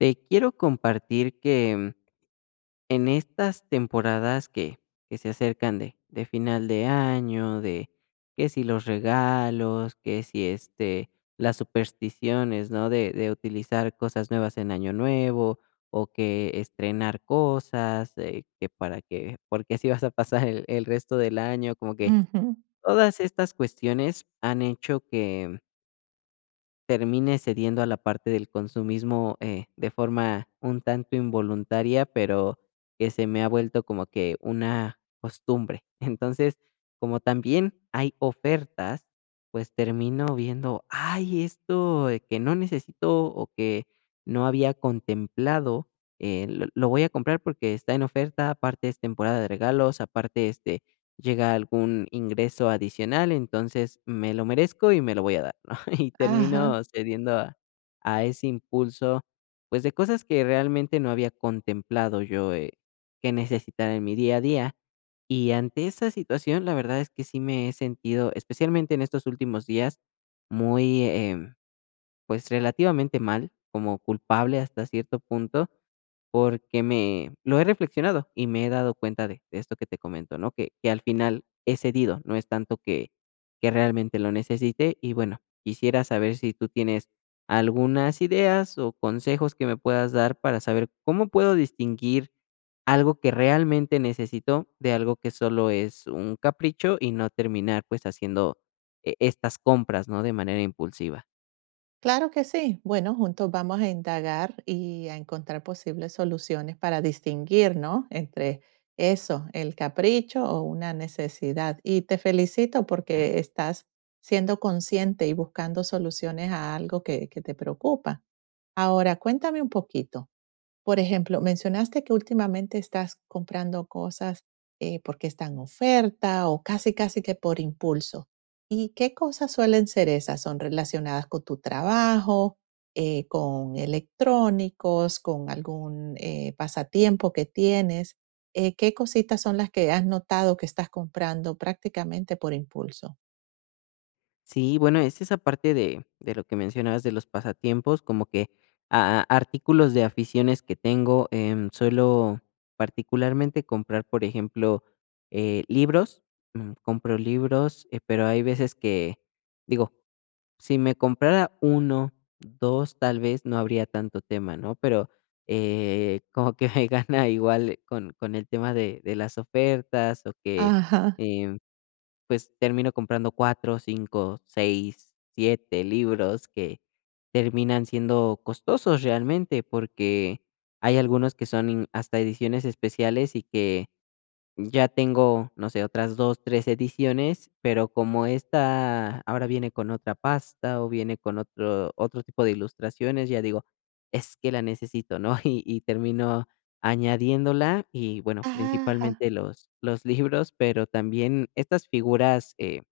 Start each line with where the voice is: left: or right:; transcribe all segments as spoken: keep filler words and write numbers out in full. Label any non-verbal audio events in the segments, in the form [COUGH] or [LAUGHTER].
left: Te quiero compartir que mm, en estas temporadas que, que se acercan de, de final de año, de que si los regalos, que si este, las supersticiones, ¿no? De, de utilizar cosas nuevas en año nuevo o que estrenar cosas, eh, que para que, porque así vas a pasar el, el resto del año, como que
right: Ujú.
left: todas estas cuestiones han hecho termine cediendo a la parte del consumismo, eh, de forma un tanto involuntaria, pero que se me ha vuelto como que una costumbre. [LAUGHS] Entonces, como también hay ofertas, pues termino viendo, ay, esto eh, que no necesito o que no había contemplado, eh, lo, lo voy a comprar porque está en oferta, aparte es temporada de regalos, aparte este llega algún ingreso adicional, entonces me lo merezco y me lo voy a dar. [LAUGHS] Y
right: Ajá.
left: termino cediendo a a ese impulso, pues, de cosas que realmente no había contemplado yo, eh, que necesitara en mi día a día. Y ante esa situación, la verdad es que sí me he sentido, especialmente en estos últimos días, muy, em pues, relativamente mal, como culpable hasta cierto punto, porque me lo he reflexionado y me he dado cuenta de de esto que te comento, ¿no? Que que al final he cedido, no es tanto que que realmente lo necesite. Y bueno, quisiera saber si tú tienes algunas ideas o consejos que me puedas dar para saber cómo puedo distinguir algo que realmente necesito de algo que solo es un capricho y no terminar, pues, haciendo e estas compras, ¿no? De manera impulsiva.
right: Claro que sí. Bueno, juntos vamos a indagar y a encontrar posibles soluciones para distinguir, ¿no? Entre eso, el capricho o una necesidad. Y te felicito porque estás siendo consciente y buscando soluciones a algo que, que te preocupa. Ahora, cuéntame un poquito. Por ejemplo, mencionaste que últimamente estás comprando cosas eh, porque están en oferta o casi, casi que por impulso. ¿Y qué cosas suelen ser esas? ¿Son relacionadas con tu trabajo, eh, con electrónicos, con algún eh, pasatiempo que tienes? Eh, ¿qué cositas son las que has notado que estás comprando prácticamente por impulso?
left: Sí, bueno, es esa parte de de lo que mencionabas de los pasatiempos, como que a artículos de aficiones que tengo, em, suelo particularmente comprar, por ejemplo, eh, libros, mm, compro libros, eh, pero hay veces que, digo, si me comprara uno, dos, tal vez no habría tanto tema, ¿no? Pero, eh, como que [LAUGHS] me gana igual con con el tema de de las ofertas o que,
right: Ajá,
left: em pues termino comprando cuatro cinco seis siete libros que terminan siendo costosos realmente, porque hay algunos que son in- hasta ediciones especiales y que ya tengo, no sé, otras dos tres ediciones, pero como esta ahora viene con otra pasta o viene con otro otro tipo de ilustraciones, ya digo: "Es que la necesito", ¿no? [LAUGHS] Y y termino añadiéndola y, bueno,
right: ajá,
left: principalmente los los libros, pero también estas figuras, eh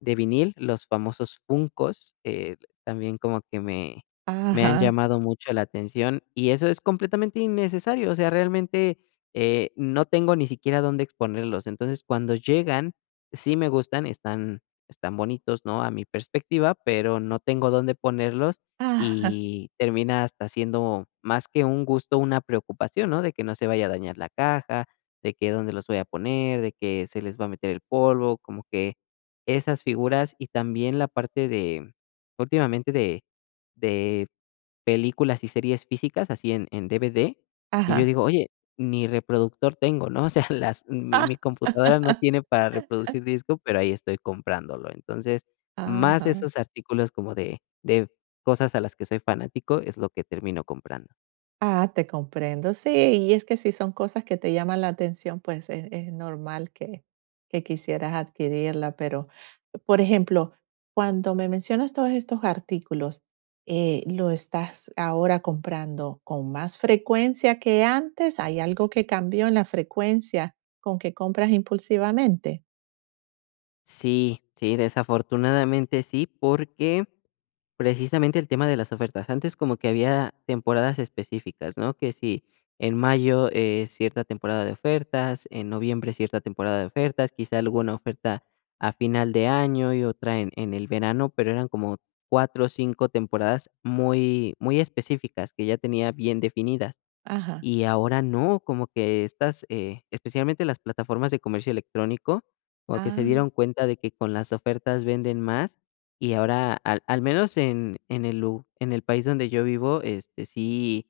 left: de vinil, los famosos Funkos, eh, también como que me me han
right: ajá,
left: llamado mucho la atención, y eso es completamente innecesario, o sea, realmente, eh, no tengo ni siquiera dónde exponerlos. Entonces, cuando llegan, sí me gustan, están están bonitos, ¿no?, a mi perspectiva, pero no tengo dónde ponerlos,
right: ajá,
left: y termina hasta siendo más que un gusto, una preocupación, ¿no?, de que no se vaya a dañar la caja, de que dónde los voy a poner, de que se les va a meter el polvo, como que esas figuras y también la parte de, últimamente, de de películas y series físicas, así en en D V D, y yo
right: ajá,
left: digo: "Oye, ni reproductor tengo", ¿no? [LAUGHS] O sea, las mi mi computadora no tiene para reproducir disco, pero ahí estoy comprándolo. Entonces,
right: ajá,
left: más
right: ajá.
left: esos artículos como de de cosas a las que soy fanático es lo que termino comprando.
right: Ah, te comprendo. Sí, y es que si son cosas que te llaman la atención, pues es, es normal que, que quisieras adquirirla. Pero, por ejemplo, cuando me mencionas todos estos artículos, eh, ¿lo estás ahora comprando con más frecuencia que antes? ¿Hay algo que cambió en la frecuencia con que compras impulsivamente?
left: Sí, sí, desafortunadamente sí, porque precisamente el tema de las ofertas. Antes como que había temporadas específicas, ¿no? Que si en mayo es cierta temporada de ofertas, en noviembre cierta temporada de ofertas, quizá alguna oferta a final de año y otra en, en el verano, pero eran como cuatro o cinco temporadas muy, muy específicas que ya tenía bien definidas.
right: Ajá.
left: Y ahora no, como que estas, eh, especialmente las plataformas de comercio electrónico, como que se dieron
right: Ah,
left: cuenta de que con las ofertas venden más y ahora, al al menos en en el lu en el país donde yo vivo, este, sí.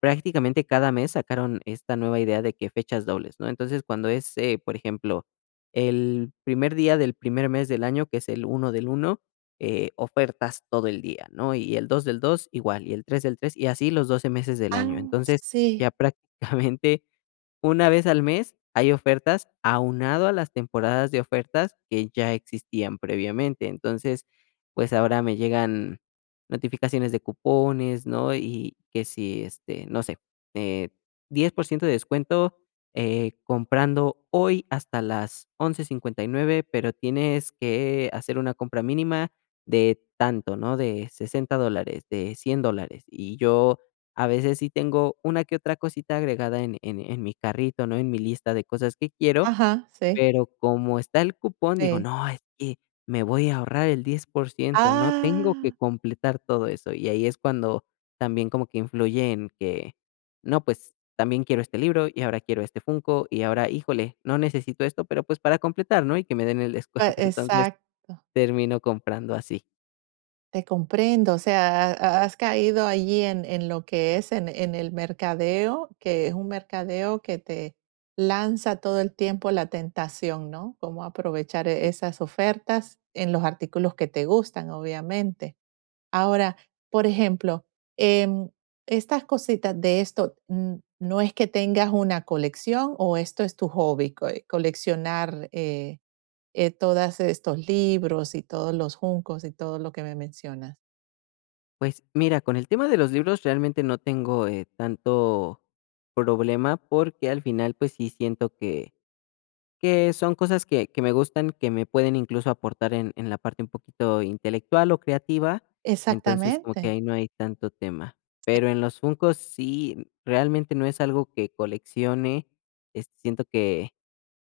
left: Prácticamente cada mes sacaron esta nueva idea de que fechas dobles, ¿no? Entonces, cuando es, eh, por ejemplo, el primer día del primer mes del año, que es el uno del uno, eh, ofertas todo el día, ¿no? Y el dos del dos igual, y el tres del tres y así los doce meses del año.
right: ah,
left: Entonces,
right: sí.
left: ya [LAUGHS] prácticamente una vez al mes hay ofertas aunado a las temporadas de ofertas que ya existían previamente. Entonces, pues ahora me llegan notificaciones de cupones, ¿no? Y que si, este, no sé, eh, diez por ciento de descuento eh, comprando hoy hasta las once cincuenta y nueve pero tienes que hacer una compra mínima de tanto, ¿no? De sesenta dólares, de cien dólares. Y yo a veces sí tengo una que otra cosita agregada en en en mi carrito, ¿no? En mi lista de cosas que quiero,
right: Ajá, sí,
left: pero como está el cupón, digo:
right: sí.
left: "No, es que me voy a ahorrar el diez por ciento, ¿no? Tengo que
right: Ah,
left: completar todo eso". Y ahí es cuando también como que influye en que, no, pues, también quiero este libro, y ahora quiero este Funko, y ahora, híjole, no necesito esto, pero, pues, para completar, ¿no? Y que me den el descuento.
right: pa-
left: [LAUGHS] Entonces,
right: exacto.
left: termino comprando así,
right: Te comprendo, o sea, ha- has caído allí en, en lo que es en, en el mercadeo, que es un mercadeo que te lanza todo el tiempo la tentación, ¿no? Cómo aprovechar e-
left: sí.
right: esas ofertas en los artículos que te gustan, obviamente. Ahora, por ejemplo, em, estas cositas de esto, mm, no es que tengas una colección o esto es tu hobby, co- eh, coleccionar eh, eh, todos estos libros y todos los juncos y todo lo que me mencionas.
left: Pues mira, con el tema de los libros realmente no tengo, eh, tanto problema, porque al final, pues sí siento que que son cosas que que me gustan, que me pueden incluso aportar en en la parte un poquito intelectual o creativa, entonces como que
right: Exactamente.
left: ahí no hay tanto tema. Pero en los Funkos sí, realmente no es algo que coleccione, este, siento que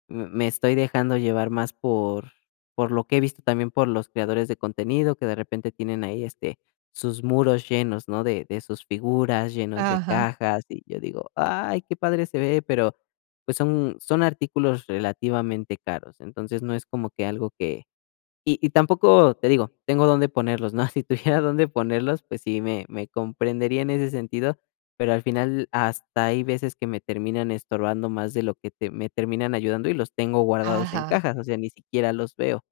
left: M me estoy dejando llevar más por por lo que he visto también por los creadores de contenido que de repente tienen ahí, este, sus muros llenos, ¿no?, de de sus figuras, llenos de
right: Ajá,
left: cajas, y yo digo: "Ay, qué padre se ve", pero, pues, son son artículos relativamente caros, entonces no es como que algo que y y tampoco, te digo, tengo dónde ponerlos, ¿no? [LAUGHS] Si tuviera dónde ponerlos, pues sí, me me comprendería en ese sentido, pero al final hasta hay veces que me terminan estorbando más de lo que te me terminan ayudando y los tengo guardados en
right: ajá.
left: cajas, o sea, ni siquiera los veo.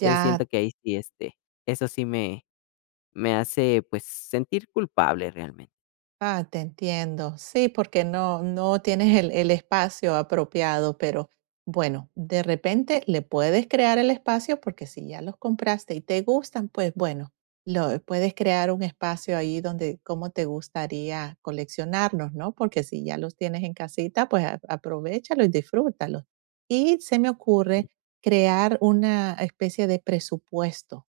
left: Entonces,
right: Ya,
left: siento que ahí sí, este, eso sí me me hace, pues, sentir culpable realmente,
right: ah, te entiendo. Sí, porque no no tienes el el espacio apropiado, pero bueno, de repente le puedes crear el espacio, porque si ya los compraste y te gustan, pues bueno, lo puedes crear un espacio ahí donde cómo te gustaría coleccionarlos, ¿no? Porque si ya los tienes en casita, pues a aprovéchalo y disfrútalo. Y se me
left: sí.
right: ocurre crear una especie de presupuesto.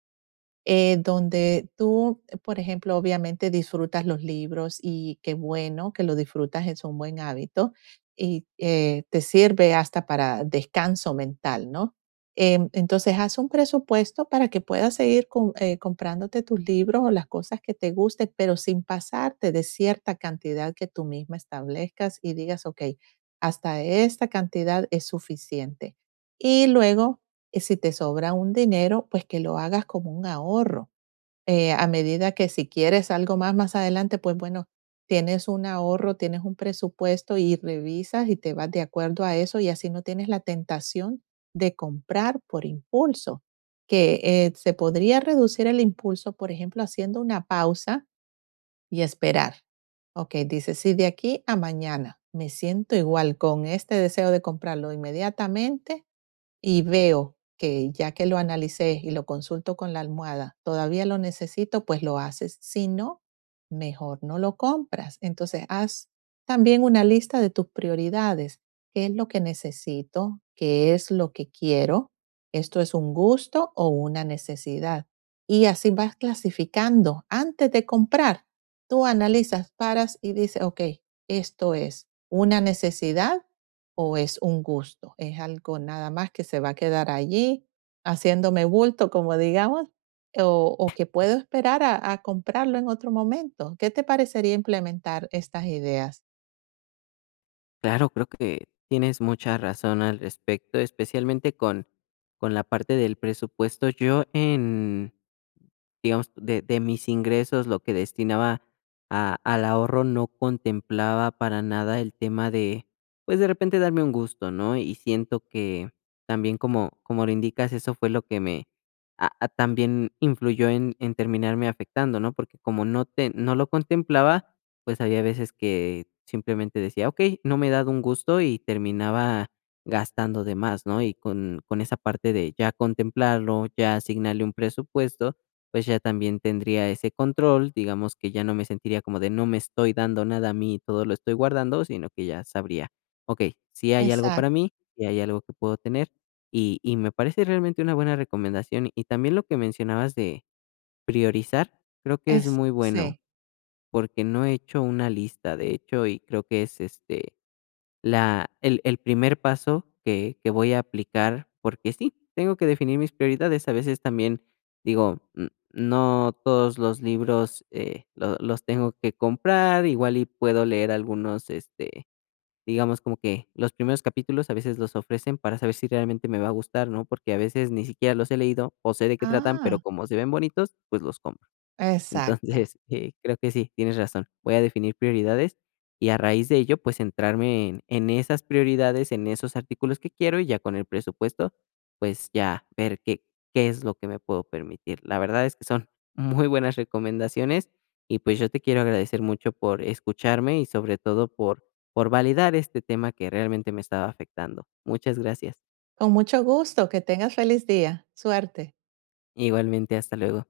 right: eh, Donde tú, por ejemplo, obviamente disfrutas los libros y qué bueno que lo disfrutas, es un buen hábito y eh, te sirve hasta para descanso mental, ¿no? Em, entonces, haz un presupuesto para que puedas seguir com- eh, comprándote tus libros o las cosas que te gusten, pero sin pasarte de cierta cantidad que tú misma establezcas y digas, ok, hasta esta cantidad es suficiente. Y luego y si te sobra un dinero, pues que lo hagas como un ahorro. Eh, a medida que si quieres algo más más adelante, pues bueno, tienes un ahorro, tienes un presupuesto y revisas y te vas de acuerdo a eso y así no tienes la tentación de comprar por impulso, que eh, se podría reducir el impulso, por ejemplo, haciendo una pausa y esperar. Ok, dice, si de aquí a mañana me siento igual con este deseo de comprarlo inmediatamente, y veo que ya que lo analicé y lo consulto con la almohada, todavía lo necesito, pues lo haces. Si no, mejor no lo compras. Entonces, haz también una lista de tus prioridades. ¿Qué es lo que necesito? ¿Qué es lo que quiero? ¿Esto es un gusto o una necesidad? Y así vas clasificando. Antes de comprar, tú analizas, paras y dices, ok, esto es una necesidad o es un gusto, es algo nada más que se va a quedar allí haciéndome bulto, como digamos, o, o que puedo esperar a, a, comprarlo en otro momento. ¿Qué te parecería implementar estas ideas?
left: Claro, creo que tienes mucha razón al respecto, especialmente con con la parte del presupuesto. Yo en digamos, de de mis ingresos, lo que destinaba a al ahorro no contemplaba para nada el tema de, pues, de repente darme un gusto, ¿no? Y siento que también, como como lo indicas, eso fue lo que me a a también influyó en en terminarme afectando, ¿no? Porque como no te no lo contemplaba, pues, había veces que simplemente decía: "Okey, no me he dado un gusto", y terminaba gastando de más, ¿no? Y con con esa parte de ya contemplarlo, ya asignarle un presupuesto, pues ya también tendría ese control, digamos que ya no me sentiría como de no me estoy dando nada a mí y todo lo estoy guardando, sino que ya sabría, okey, si hay algo para
right: Exacto,
left: mí, sí hay algo que puedo tener, y y me parece realmente una buena recomendación. Y también lo que mencionabas de priorizar, creo que es
right: es,
left: muy bueno,
right: sí.
left: porque no he hecho una lista, de hecho, y creo que es, este, la el el primer paso que que voy a aplicar, porque sí, tengo que definir mis prioridades. A veces también digo, mm, no todos los libros, eh, lo los tengo que comprar, igual y puedo leer algunos, este, digamos, como que los primeros capítulos a veces los ofrecen para saber si realmente me va a gustar, ¿no? Porque a veces ni siquiera los he leído o sé de qué tratan, pero
right: Ah,
left: como se ven bonitos, pues los compro. Entonces,
right: exacto.
left: [LAUGHS] eh, creo que sí, tienes razón. Voy a definir prioridades y a raíz de ello, pues centrarme en, en esas prioridades, en esos artículos que quiero y ya con el presupuesto, pues ya ver qué, qué es lo que me puedo permitir. La verdad es que son [LAUGHS] muy buenas recomendaciones y pues yo te quiero agradecer mucho por escucharme y sobre todo por, por validar este tema que realmente me estaba afectando. Muchas gracias.
right: Con mucho gusto, que tengas feliz día. Suerte.
left: Igualmente, hasta luego.